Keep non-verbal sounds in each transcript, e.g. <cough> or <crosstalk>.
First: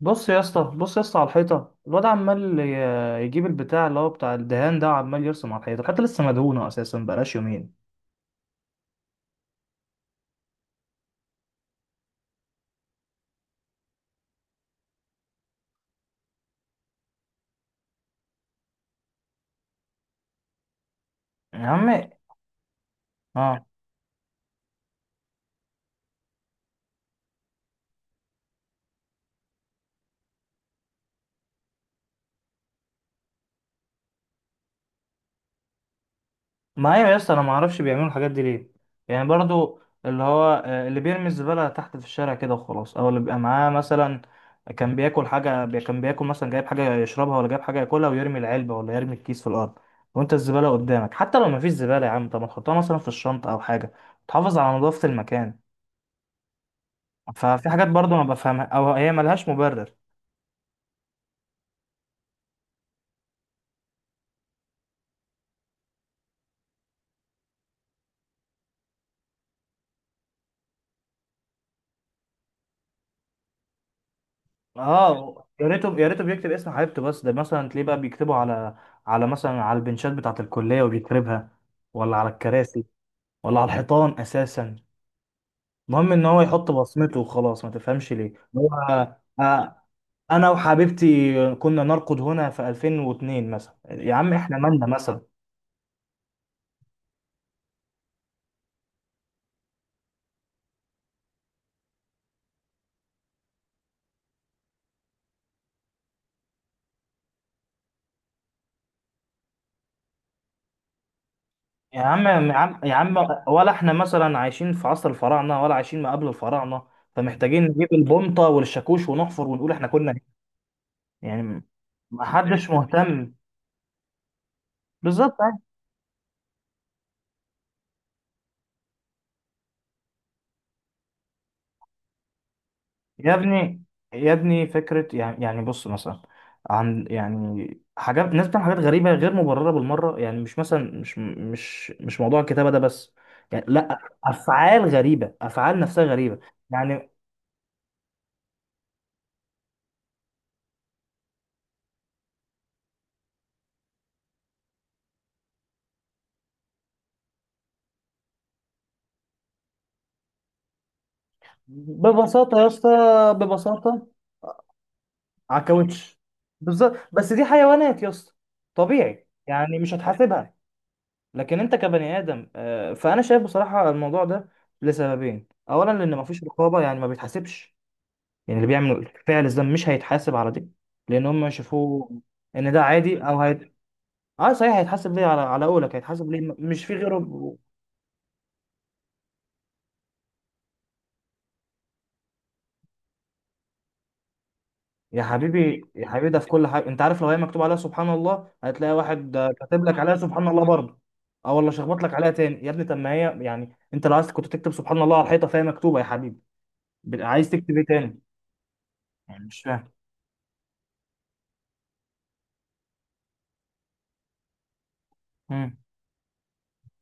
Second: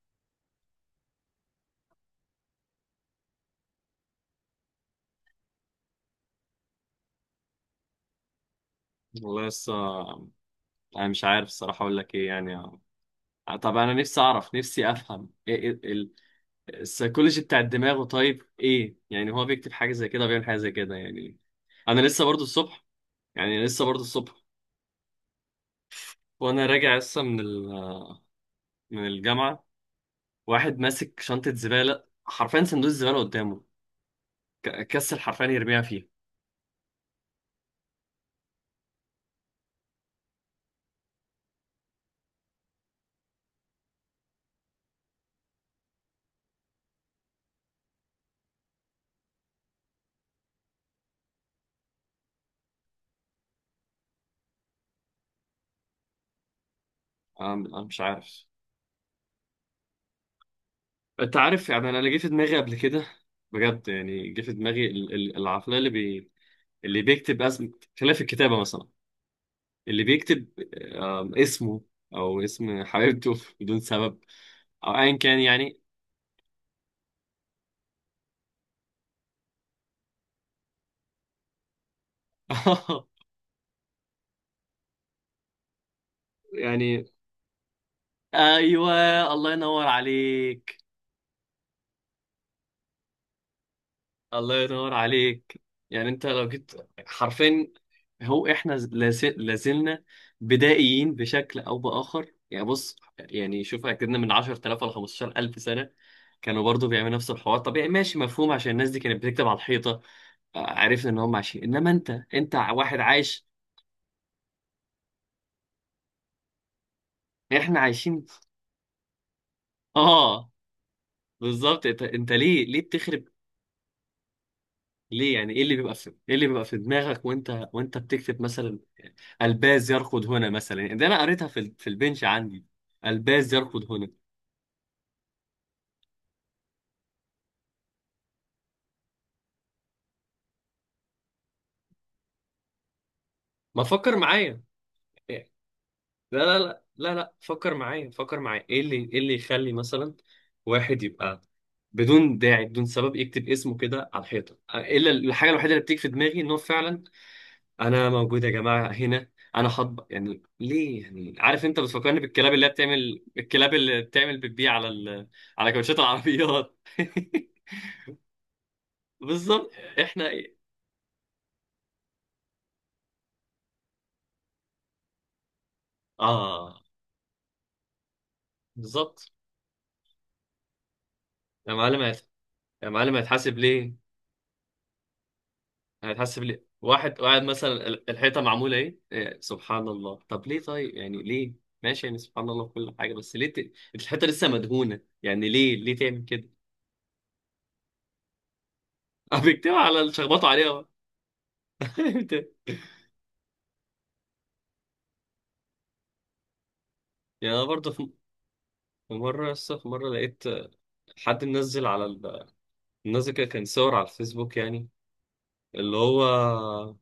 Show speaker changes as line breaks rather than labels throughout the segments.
بص يا اسطى بص يا اسطى على الحيطه. الواد عمال يجيب البتاع اللي هو بتاع الدهان ده، وعمال يرسم على الحيطه لسه مدهونه اساسا، بقالهاش يومين.
والله لسه. انا مش عارف الصراحه اقول لك ايه يعني. طب انا نفسي اعرف، نفسي افهم السيكولوجي بتاع الدماغ. طيب ايه يعني؟ هو بيكتب حاجه زي كده، بيعمل حاجه زي كده يعني.
يا
انا
عم،
لسه برضو الصبح،
اه،
يعني لسه برضو الصبح، وانا راجع لسه من من الجامعه. واحد ماسك شنطه زباله، حرفيا صندوق الزباله قدامه، كسل حرفيا يرميها فيه.
ما هي يا اسطى انا ما اعرفش بيعملوا الحاجات دي ليه، يعني برضو. اللي هو اللي بيرمي الزباله تحت في الشارع كده وخلاص، او اللي بيبقى معاه مثلا كان بياكل حاجه، كان بياكل مثلا، جايب حاجه يشربها ولا جايب حاجه ياكلها ويرمي العلبه ولا يرمي الكيس في الارض، وانت الزباله قدامك. حتى لو ما فيش زباله يا عم، طب ما تحطها مثلا في الشنطه او حاجه، تحافظ على نظافه المكان.
انا
ففي
أنا
حاجات
مش
برضو ما
عارف.
بفهمها، او هي ملهاش مبرر.
انت عارف؟ يعني انا جه في دماغي قبل كده، بجد يعني جه في دماغي العقليه اللي، اللي بيكتب اسم، خلاف الكتابة مثلا، اللي بيكتب اسمه او اسم حبيبته <laughs> بدون سبب، او ايا كان
اه يا
يعني.
ريته يا ريته بيكتب اسم حبيبته، بس ده مثلا تلاقيه بقى بيكتبه على مثلا على البنشات بتاعة الكلية وبيكربها، ولا على الكراسي،
<laughs>
ولا على الحيطان اساسا. المهم ان هو يحط
يعني
بصمته وخلاص، ما تفهمش ليه هو.
ايوه، الله
آه،
ينور
انا
عليك.
وحبيبتي كنا نرقد هنا في 2002 مثلا يا عم؟ احنا
الله
مالنا
ينور
مثلا؟
عليك. يعني انت لو جيت حرفين، هو احنا لازلنا بدائيين بشكل او باخر. يعني بص يعني شوف، اكدنا من 10,000 ل 15,000 سنة كانوا برضو بيعملوا نفس الحوار. طبيعي ماشي مفهوم عشان الناس دي كانت بتكتب على الحيطة. عرفنا ان هم عايشين، انما
يا
انت
عم يا
انت
عم يا
واحد
عم،
عايش.
ولا احنا مثلا عايشين في عصر الفراعنه ولا عايشين ما قبل الفراعنه، فمحتاجين
احنا
نجيب
عايشين.
البمطه والشاكوش ونحفر ونقول احنا كنا هنا.
اه
يعني
بالظبط. انت
ما
انت ليه،
حدش
ليه بتخرب؟
مهتم،
ليه
بالظبط
يعني؟
يعني.
ايه اللي بيبقى في، ايه اللي بيبقى في دماغك وانت بتكتب مثلا الباز يركض هنا؟ مثلا يعني ده انا قريتها في في البنش عندي،
يا
الباز
ابني
يركض هنا.
يا ابني، فكره يعني بص مثلا، عن يعني حاجات. الناس بتعمل حاجات غريبه غير مبرره بالمره. يعني مش مثلا، مش موضوع الكتابه ده بس يعني،
ما
لا،
تفكر معايا.
افعال غريبه، افعال نفسها غريبه
لا لا لا
يعني.
لا لا، فكر معايا، فكر معايا، ايه اللي يخلي مثلا واحد يبقى بدون داعي، بدون سبب، يكتب اسمه كده على الحيطه؟ الا الحاجه الوحيده اللي بتيجي في دماغي ان هو فعلا انا موجود يا جماعه هنا، انا هطبق. يعني ليه؟ يعني عارف، انت بتفكرني بالكلاب
ببساطه يا
اللي هي
اسطى،
بتعمل، الكلاب اللي
ببساطه،
بتعمل بتبيع على
على
على كاوتشات
الكاوتش.
العربيات.
بالظبط، بس دي حيوانات يا اسطى،
<laughs>
طبيعي
بالظبط.
يعني، مش
احنا
هتحاسبها.
ايه؟
لكن انت كبني ادم، فانا شايف بصراحه الموضوع ده لسببين. اولا، لان مفيش رقابه،
اه
يعني ما بيتحاسبش. يعني اللي بيعمل
بالظبط.
فعل الذنب مش هيتحاسب على دي، لان هم
يا معلم
شافوه
هت-
ان ده
يا معلم
عادي، او
هيتحاسب ليه؟
اه، صحيح، هيتحاسب ليه، على قولك، هيتحاسب
هتحس
ليه،
بليه؟
مش في
واحد
غيره.
قاعد مثلا الحيطه معموله ايه، سبحان الله، طب ليه؟ طيب يعني ليه؟ ماشي يعني سبحان الله في كل حاجه، بس ليه الحيطه لسه مدهونه
يا
يعني، ليه،
حبيبي
ليه
يا
تعمل
حبيبي، ده في
كده؟
كل حاجه. انت عارف لو هي مكتوب عليها سبحان الله، هتلاقي
<laughs>
واحد
بيكتبوا
كاتب لك
على اللي
عليها سبحان
شخبطوا
الله
عليها بقى.
برضه، او والله شخبط لك
<laughs>
عليها تاني يا
بت-
ابني. طب ما هي يعني انت لو عايز كنت تكتب سبحان الله على الحيطه، فهي مكتوبه يا حبيبي، عايز
يعني انا
تكتب ايه
برضه، في،
تاني؟
في
يعني
مره
مش
لسه في
فاهم.
مره لقيت حد منزل على منزل كده كان صور على الفيسبوك يعني،
مم.
اللي هو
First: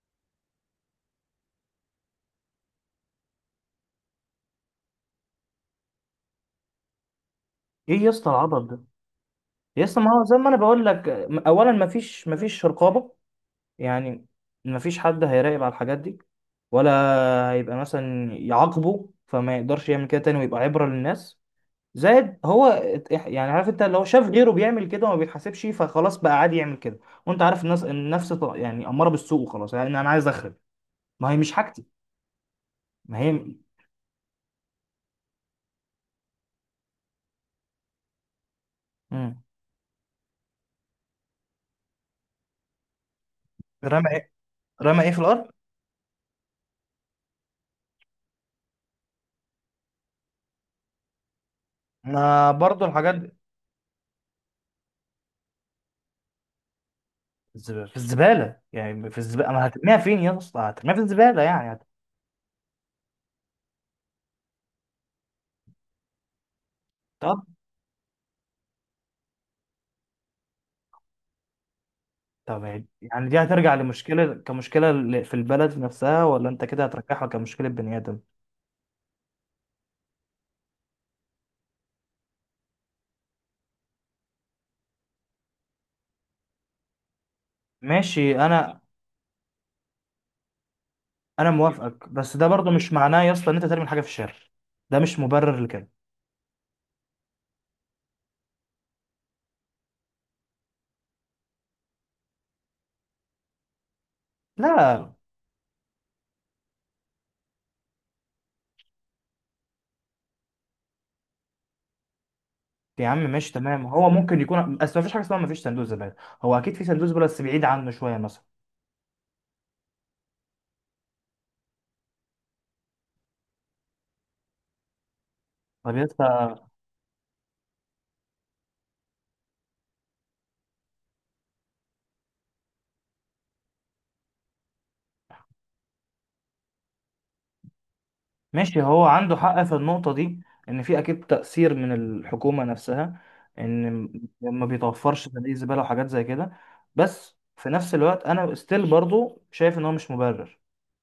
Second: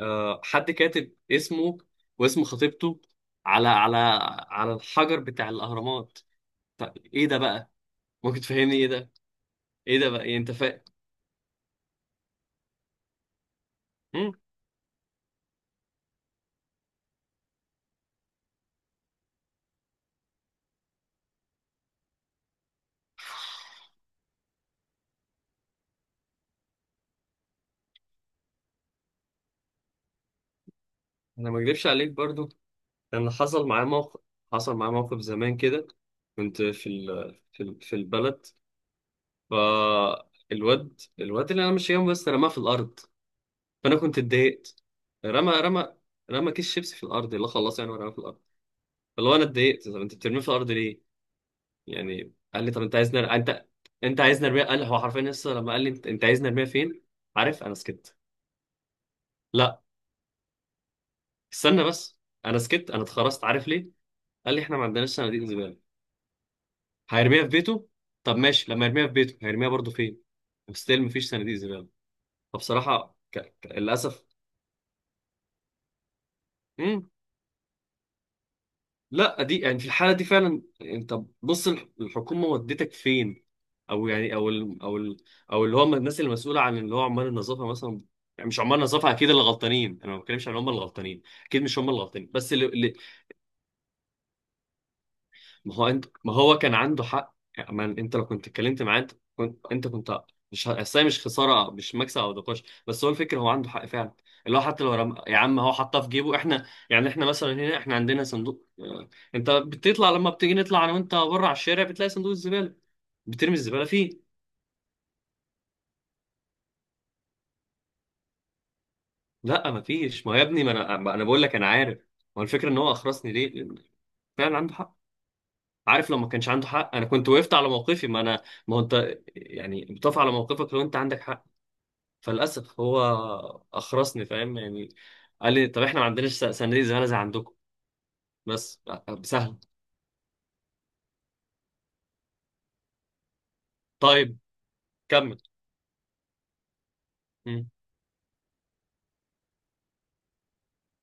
حد كاتب اسمه واسم خطيبته على على الحجر بتاع الاهرامات. طب ايه ده بقى؟
ايه يا اسطى
ممكن
العبط
تفهمني
ده؟
ايه ده؟
يا
ايه
اسطى،
ده
ما
بقى؟
هو
يعني
زي ما
انت
انا
فاهم.
بقول لك، اولا، ما فيش رقابه. يعني
مم.
ما فيش حد هيراقب على الحاجات دي، ولا هيبقى مثلا يعاقبه، فما يقدرش يعمل كده تاني ويبقى عبره للناس. زائد هو يعني، عارف، انت لو شاف غيره بيعمل كده وما بيتحاسبش، فخلاص بقى عادي يعمل كده. وانت عارف الناس، النفس يعني اماره بالسوء، وخلاص يعني انا عايز اخرب، ما هي
انا
مش
ما
حاجتي.
اكدبش عليك برضو.
ما
انا
هي.
حصل معايا موقف زمان كده. كنت في في البلد،
مم.
فالواد، الواد اللي انا ماشي جنبه بس رماه في الارض. فانا
رمى
كنت
ايه؟
اتضايقت.
رمى ايه في الارض؟
رمى رمى كيس شيبسي في الارض، اللي خلاص يعني، ورماه في الارض. فاللي هو انا اتضايقت، طب انت بترميه في الارض ليه؟ يعني
ما
قال لي طب
برضو
انت
الحاجات
عايز
دي.
انت، انت عايز نرميه. قال هو حرفيا لسه لما قال لي انت، انت عايز نرميه فين. عارف، انا
في
سكت.
الزباله، يعني في الزباله، انا
لا،
هترميها فين يا اسطى؟ هترميها في الزباله يعني،
استنى بس. انا سكت، انا اتخرجت. عارف ليه؟ قال لي احنا ما عندناش صناديق زباله، هيرميها
طب.
في بيته. طب ماشي، لما يرميها في بيته هيرميها برضه فين؟ ستيل مفيش صناديق زباله.
طب يعني
فبصراحه
يعني دي هترجع
للاسف.
لمشكله كمشكله، في البلد نفسها، ولا انت كده
مم.
هترجعها كمشكله بني ادم؟
لا دي يعني في الحاله دي فعلا انت بص، الحكومه ودتك فين، او يعني، او اللي هم الناس المسؤوله عن اللي هو عمال النظافه مثلا.
ماشي،
يعني مش عمال
انا
النظافه اكيد اللي غلطانين، انا ما بتكلمش عن هم اللي غلطانين،
انا
اكيد مش هم اللي
موافقك،
غلطانين،
بس ده
بس
برضه مش
اللي،
معناه يا اسطى ان انت ترمي الحاجه في الشارع. ده مش مبرر لكده.
ما هو كان عنده حق يعني. ما انت لو كنت اتكلمت معاه، انت كنت، انت كنت مش ه- اصل هي مش خساره مش مكسب او نقاش، بس هو الفكره، هو عنده حق فعلا. اللي هو حتى لو
لا
يا عم هو حطها في جيبه. احنا يعني، احنا مثلا هنا احنا عندنا صندوق، انت بتطلع لما بتيجي نطلع انا وانت بره على الشارع بتلاقي صندوق الزباله،
يا عم ماشي،
بترمي الزباله
تمام، هو
فيه.
ممكن يكون، بس ما فيش حاجه اسمها ما فيش صندوق زباله. هو اكيد في صندوق زباله، بس بعيد عنه شويه مثلا.
لا ما فيش. ما هو يا ابني، ما انا بقول لك، انا عارف. ما هو الفكره ان هو اخرسني ليه، لأن فعلا عنده حق.
طب يا
عارف، لو ما كانش
اسطى،
عنده حق انا كنت وقفت على موقفي. ما انا ما هو انت يعني بتقف على موقفك لو انت عندك حق. فللاسف هو اخرسني، فاهم يعني. قال لي طب احنا ما عندناش صناديق زباله زي عندكم. بس.
ماشي، هو عنده
سهل.
حق في النقطه دي، ان في اكيد تاثير من الحكومه نفسها، ان
طيب
ما بيتوفرش
كمل.
صناديق زباله وحاجات زي كده. بس في
مم.
نفس الوقت انا ستيل برضه شايف ان هو مش مبرر،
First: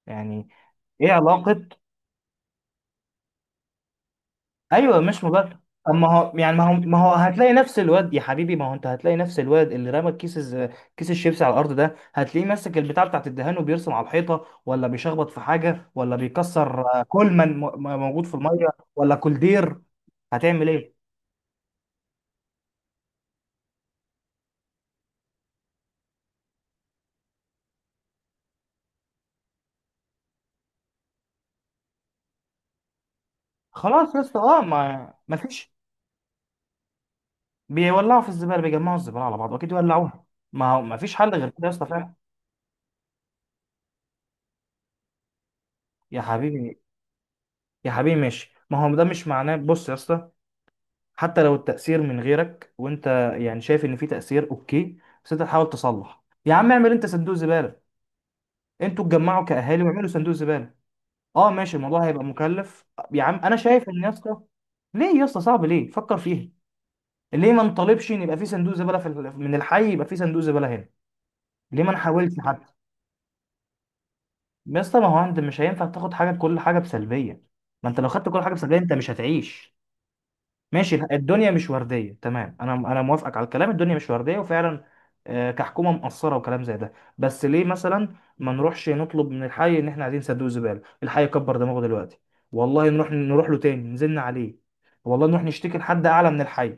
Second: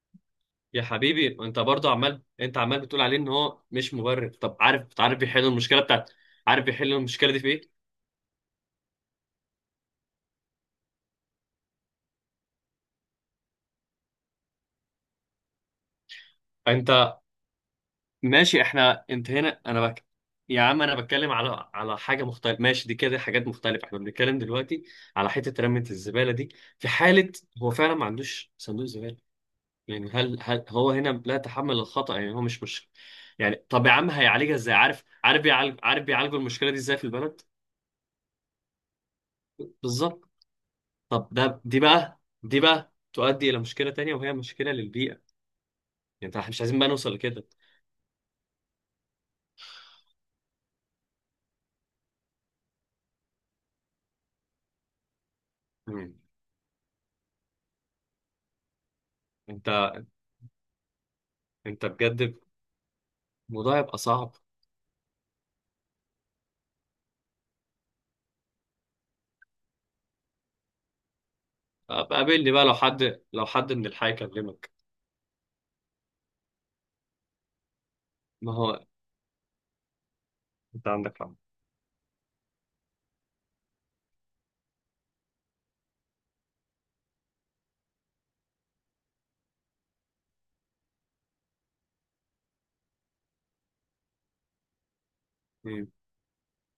يعني.
يا
ايه
حبيبي انت
علاقه؟
برضو عمال، انت عمال بتقول عليه ان هو مش مبرر. طب عارف
ايوه،
عارف
مش
بيحل
مبالغه.
المشكله
اما
بتاعت،
هو يعني، ما
عارف
هو
بيحل
ما هو
المشكله دي في
هتلاقي نفس
ايه؟
الواد يا حبيبي. ما هو انت هتلاقي نفس الواد اللي رمى كيس الشيبسي على الارض ده، هتلاقيه ماسك البتاع بتاعت الدهان وبيرسم على الحيطه، ولا بيشخبط في حاجه، ولا بيكسر
انت
كل من موجود في
ماشي،
الميه،
احنا
ولا
انت هنا
كولدير.
انا بك. يا
هتعمل
عم انا
ايه؟
بتكلم على حاجه مختلفه، ماشي دي كده حاجات مختلفه. احنا بنتكلم دلوقتي على حته رميه الزباله دي في حاله هو فعلا ما عندوش صندوق زباله. يعني هل هو هنا لا يتحمل الخطأ؟ يعني هو مش يعني. طب يا عم
خلاص يا اسطى،
هيعالجها
اه،
ازاي؟
ما ما فيش
عارف بيعالجوا المشكلة دي ازاي في البلد.
بيولعوا في الزباله، بيجمعوا الزباله على بعض واكيد يولعوها.
بالظبط.
ما هو ما فيش
طب
حل غير
ده
كده يا
دي
اسطى فعلا.
بقى دي بقى تؤدي إلى مشكلة تانية، وهي مشكلة للبيئة.
يا
يعني احنا مش
حبيبي
عايزين بقى نوصل لكده.
يا حبيبي، ماشي، ما هو ده مش معناه. بص يا اسطى، حتى لو التأثير من غيرك وانت، يعني، شايف ان في تأثير، اوكي، بس انت تحاول
مم.
تصلح. يا عم اعمل انت صندوق زبالة، انتوا اتجمعوا
انت
كأهالي واعملوا صندوق زبالة. اه ماشي،
انت
الموضوع هيبقى
بجد
مكلف، يا عم انا
الموضوع
شايف
يبقى
ان، يا
صعب.
اسطى، ليه يا اسطى صعب؟ ليه؟ فكر فيها، ليه ما نطالبش ان يبقى في صندوق زبالة في من الحي؟ يبقى في صندوق زبالة هنا، ليه ما
أبقى
نحاولش
قابلني بقى
حتى؟
لو حد لو حد من الحي كلمك.
يا اسطى، ما هو انت مش هينفع تاخد حاجة، كل حاجة بسلبية. ما انت لو خدت كل حاجة
ما
بسلبية،
هو
انت مش هتعيش.
انت
ماشي،
عندك حق.
الدنيا مش ورديه، تمام، انا موافقك على الكلام، الدنيا مش ورديه وفعلا، كحكومه مقصره وكلام زي ده، بس ليه مثلا ما نروحش نطلب من الحي ان احنا عايزين صندوق زباله؟ الحي كبر دماغه دلوقتي، والله نروح، نروح له تاني، نزلنا عليه، والله نروح نشتكي
مم.
لحد اعلى من الحي.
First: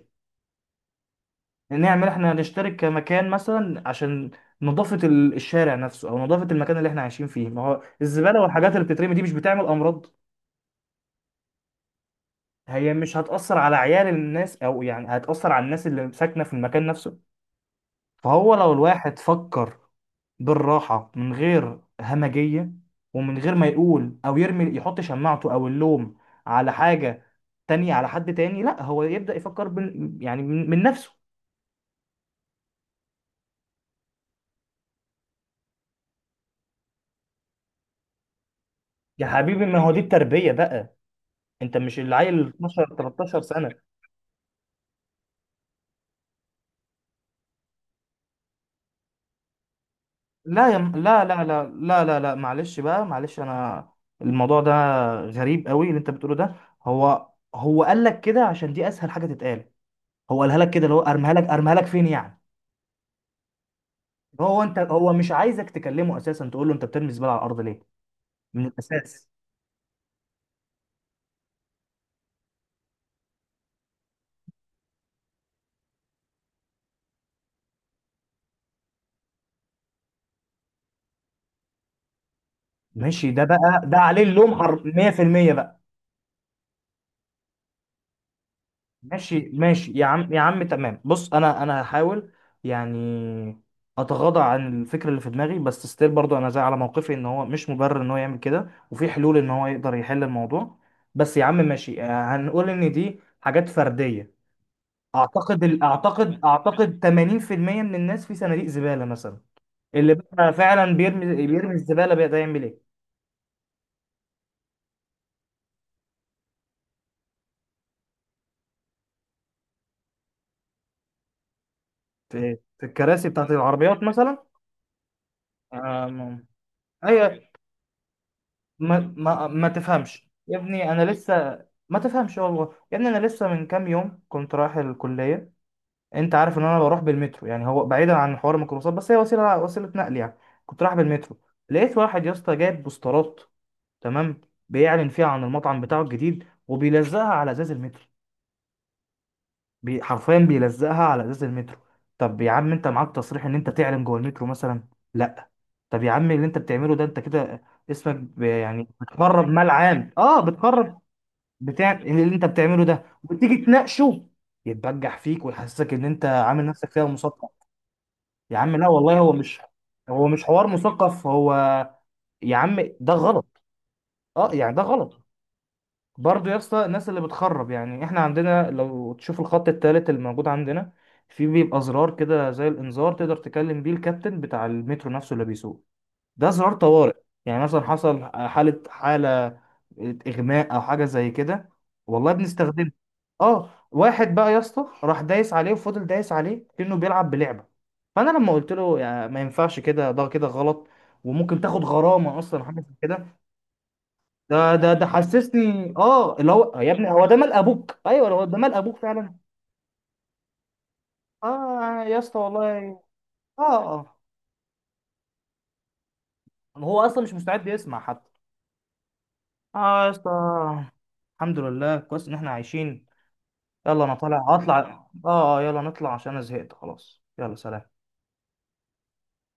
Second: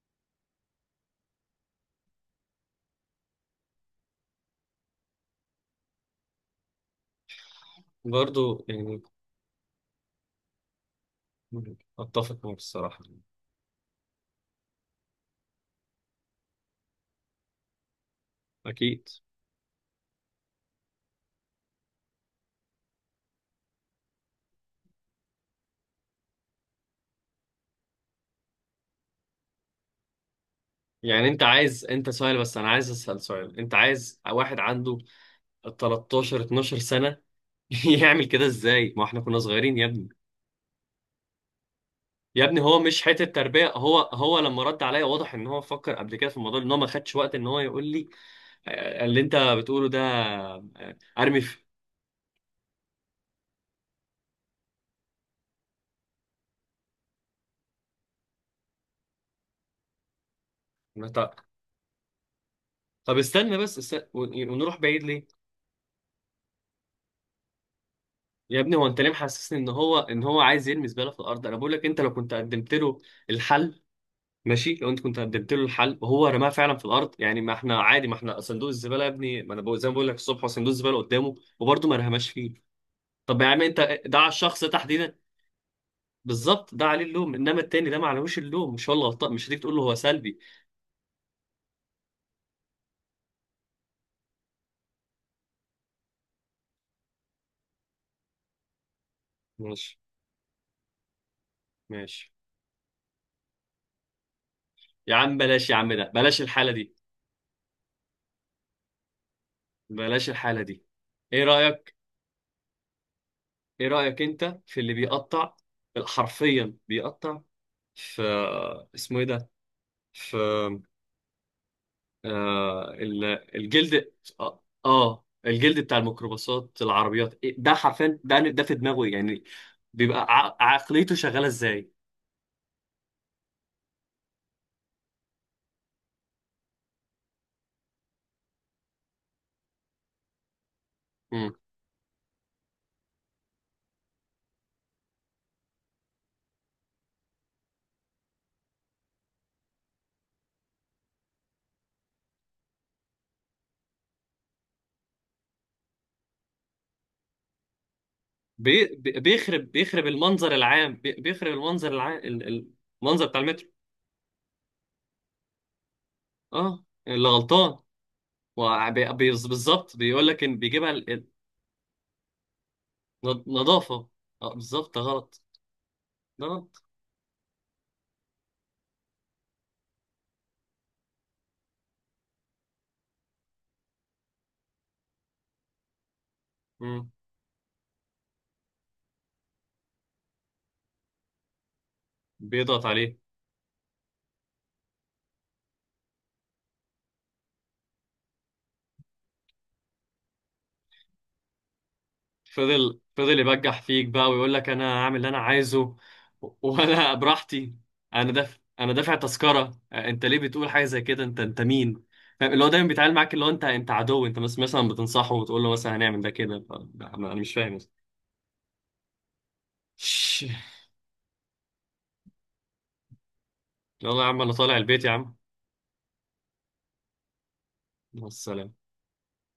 نعمل، احنا نشترك كمكان مثلا عشان نظافه الشارع نفسه، او نظافه المكان اللي احنا عايشين فيه. ما هو الزباله
برضو
والحاجات اللي
يعني.
بتترمي دي مش بتعمل امراض؟
مم. اتفق معك
هي
الصراحة.
مش هتأثر على عيال الناس، او يعني هتأثر على الناس اللي ساكنه في المكان نفسه. فهو لو
اكيد.
الواحد فكر بالراحة من غير همجية، ومن غير ما يقول، أو يرمي، يحط شماعته أو اللوم على حاجة تانية، على حد تاني، لا، هو يبدأ يفكر، يعني من نفسه.
يعني انت عايز، انت سؤال، بس انا عايز اسال سؤال، انت عايز واحد عنده 13 12 سنه <laughs> يعمل كده ازاي؟ ما احنا
يا
كنا
حبيبي،
صغيرين
ما
يا
هو دي
ابني.
التربية بقى. انت مش
يا
العيل
ابني هو
12
مش حته
13
تربيه.
سنة؟
هو لما رد عليا واضح ان هو فكر قبل كده في الموضوع، ان هو ما خدش وقت ان هو يقول لي اللي انت بتقوله ده
لا لا
ارمي
لا
في.
لا لا لا لا، معلش بقى، معلش، انا الموضوع ده غريب قوي، اللي انت بتقوله ده. هو هو قال لك كده عشان دي اسهل حاجة تتقال. هو قالها لك كده، اللي هو ارميها
طب
لك ارميها لك فين يعني؟
طب استنى بس، ونروح بعيد
هو
ليه؟
مش عايزك تكلمه اساسا، تقول له انت بترمي الزباله على الارض ليه،
يا
من
ابني هو انت ليه
الاساس.
محسسني ان هو، ان هو عايز يرمي زباله في الارض؟ انا بقول لك انت لو كنت قدمت له الحل، ماشي لو انت كنت قدمت له الحل وهو رماها فعلا في الارض يعني ما احنا عادي. ما احنا صندوق الزباله يا ابني، ما انا بقول- زي ما بقول لك الصبح، هو صندوق الزباله قدامه وبرضه ما رماش فيه.
ماشي،
طب
ده
يا عم،
بقى، ده
انت ده
عليه
على
اللوم،
الشخص ده تحديدا.
100% بقى.
بالظبط ده عليه اللوم، انما التاني ده ما عليهوش اللوم، مش هو اللي غلطان، مش
ماشي
هتيجي تقول له
ماشي،
هو
يا عم يا
سلبي.
عم، تمام، بص، انا هحاول يعني اتغاضى عن الفكره اللي في دماغي، بس ستيل برضو انا زي على موقفي ان هو مش مبرر ان هو يعمل كده، وفي حلول ان هو يقدر
ماشي،
يحل الموضوع. بس يا عم ماشي،
ماشي
هنقول ان دي حاجات فرديه.
يا عم.
اعتقد
بلاش يا
ال-
عم، ده
اعتقد
بلاش الحاله دي.
اعتقد 80% من الناس في صناديق زباله مثلا. اللي
بلاش
بقى
الحاله دي.
فعلا بيرمي
ايه
بيرمي
رايك؟
الزباله بقى، ده يعمل ايه؟
ايه رايك انت في اللي بيقطع، حرفيا بيقطع، في، اسمه ايه ده، في،
في، في
آه
الكراسي بتاعت
ال-
العربيات
الجلد،
مثلا.
اه الجلد بتاع
آه، ما-
الميكروباصات، العربيات،
ايوه،
ده حرفيا، ده في دماغه
ما
يعني،
ما ما
بيبقى
تفهمش يا ابني، انا
عقليته شغاله
لسه،
ازاي؟
ما تفهمش. والله يا ابني انا لسه من كام يوم كنت رايح الكليه. انت عارف ان انا بروح بالمترو، يعني هو بعيدا عن حوار الميكروباصات، بس هي وسيله نقل يعني. كنت رايح بالمترو،
مم.
لقيت واحد يا اسطى جايب بوسترات، تمام؟ بيعلن فيها عن المطعم بتاعه الجديد، وبيلزقها على ازاز المترو. حرفيا بيلزقها على ازاز المترو. طب يا عم، انت معاك تصريح ان انت تعلن جوه المترو مثلا؟ لا. طب يا عم، اللي انت بتعمله ده انت كده، اسمك، يعني بتخرب مال
بيخرب
عام، اه،
المنظر العام،
بتخرب
بيخرب
بتاع.
المنظر العام،
اللي انت بتعمله ده
المنظر بتاع
وتيجي
المترو.
تناقشه، يتبجح فيك ويحسسك ان انت عامل
اه،
نفسك فيها
اللي
مثقف.
غلطان.
يا عم لا والله، هو مش
بالظبط
هو
بيقول
مش
لك ان
حوار
بيجيبها
مثقف. هو، يا عم، ده غلط.
نظافه.
اه،
اه
يعني ده
بالظبط، ده
غلط،
غلط. ده
برضه. يا
غلط.
اسطى، الناس اللي بتخرب يعني، احنا عندنا، لو تشوف الخط التالت الموجود عندنا، في بيبقى زرار كده زي الانذار، تقدر تكلم بيه الكابتن بتاع المترو نفسه اللي بيسوق. ده زرار
مم.
طوارئ، يعني مثلا حصل حالة اغماء او حاجة زي كده، والله
بيضغط
بنستخدمه.
عليه.
اه، واحد بقى يا اسطى راح دايس عليه وفضل دايس عليه كأنه بيلعب بلعبة. فانا لما قلت له يعني ما ينفعش كده، ده كده غلط، وممكن تاخد غرامة اصلا حاجة زي
فضل
كده،
فضل يبجح فيك بقى، ويقول لك
ده ده
انا
ده
هعمل اللي انا عايزه.
حسسني، اه، اللي هو يا ابني،
وانا <laughs>
هو ده مال
براحتي.
ابوك؟ ايوه،
انا
هو ده
دافع
مال
انا
ابوك
دافع
فعلا.
تذكره. انت ليه بتقول حاجه زي كده؟ انت
اه
مين؟
يا اسطى
فاهم اللي هو دايما
والله.
بيتعامل معاك اللي هو انت، انت
اه، اه.
عدو، انت بس مثلا بتنصحه وتقول له مثلا هنعمل ده كده،
هو
انا
اصلا مش
أنا مش
مستعد
فاهم.
يسمع
<laughs>
حتى. اه يا اسطى،
ش-
الحمد لله كويس ان احنا عايشين. يلا، انا
يلا يا عم انا
طالع
طالع
هطلع
البيت يا عم،
يلا نطلع عشان انا زهقت خلاص، يلا سلام.
والسلام.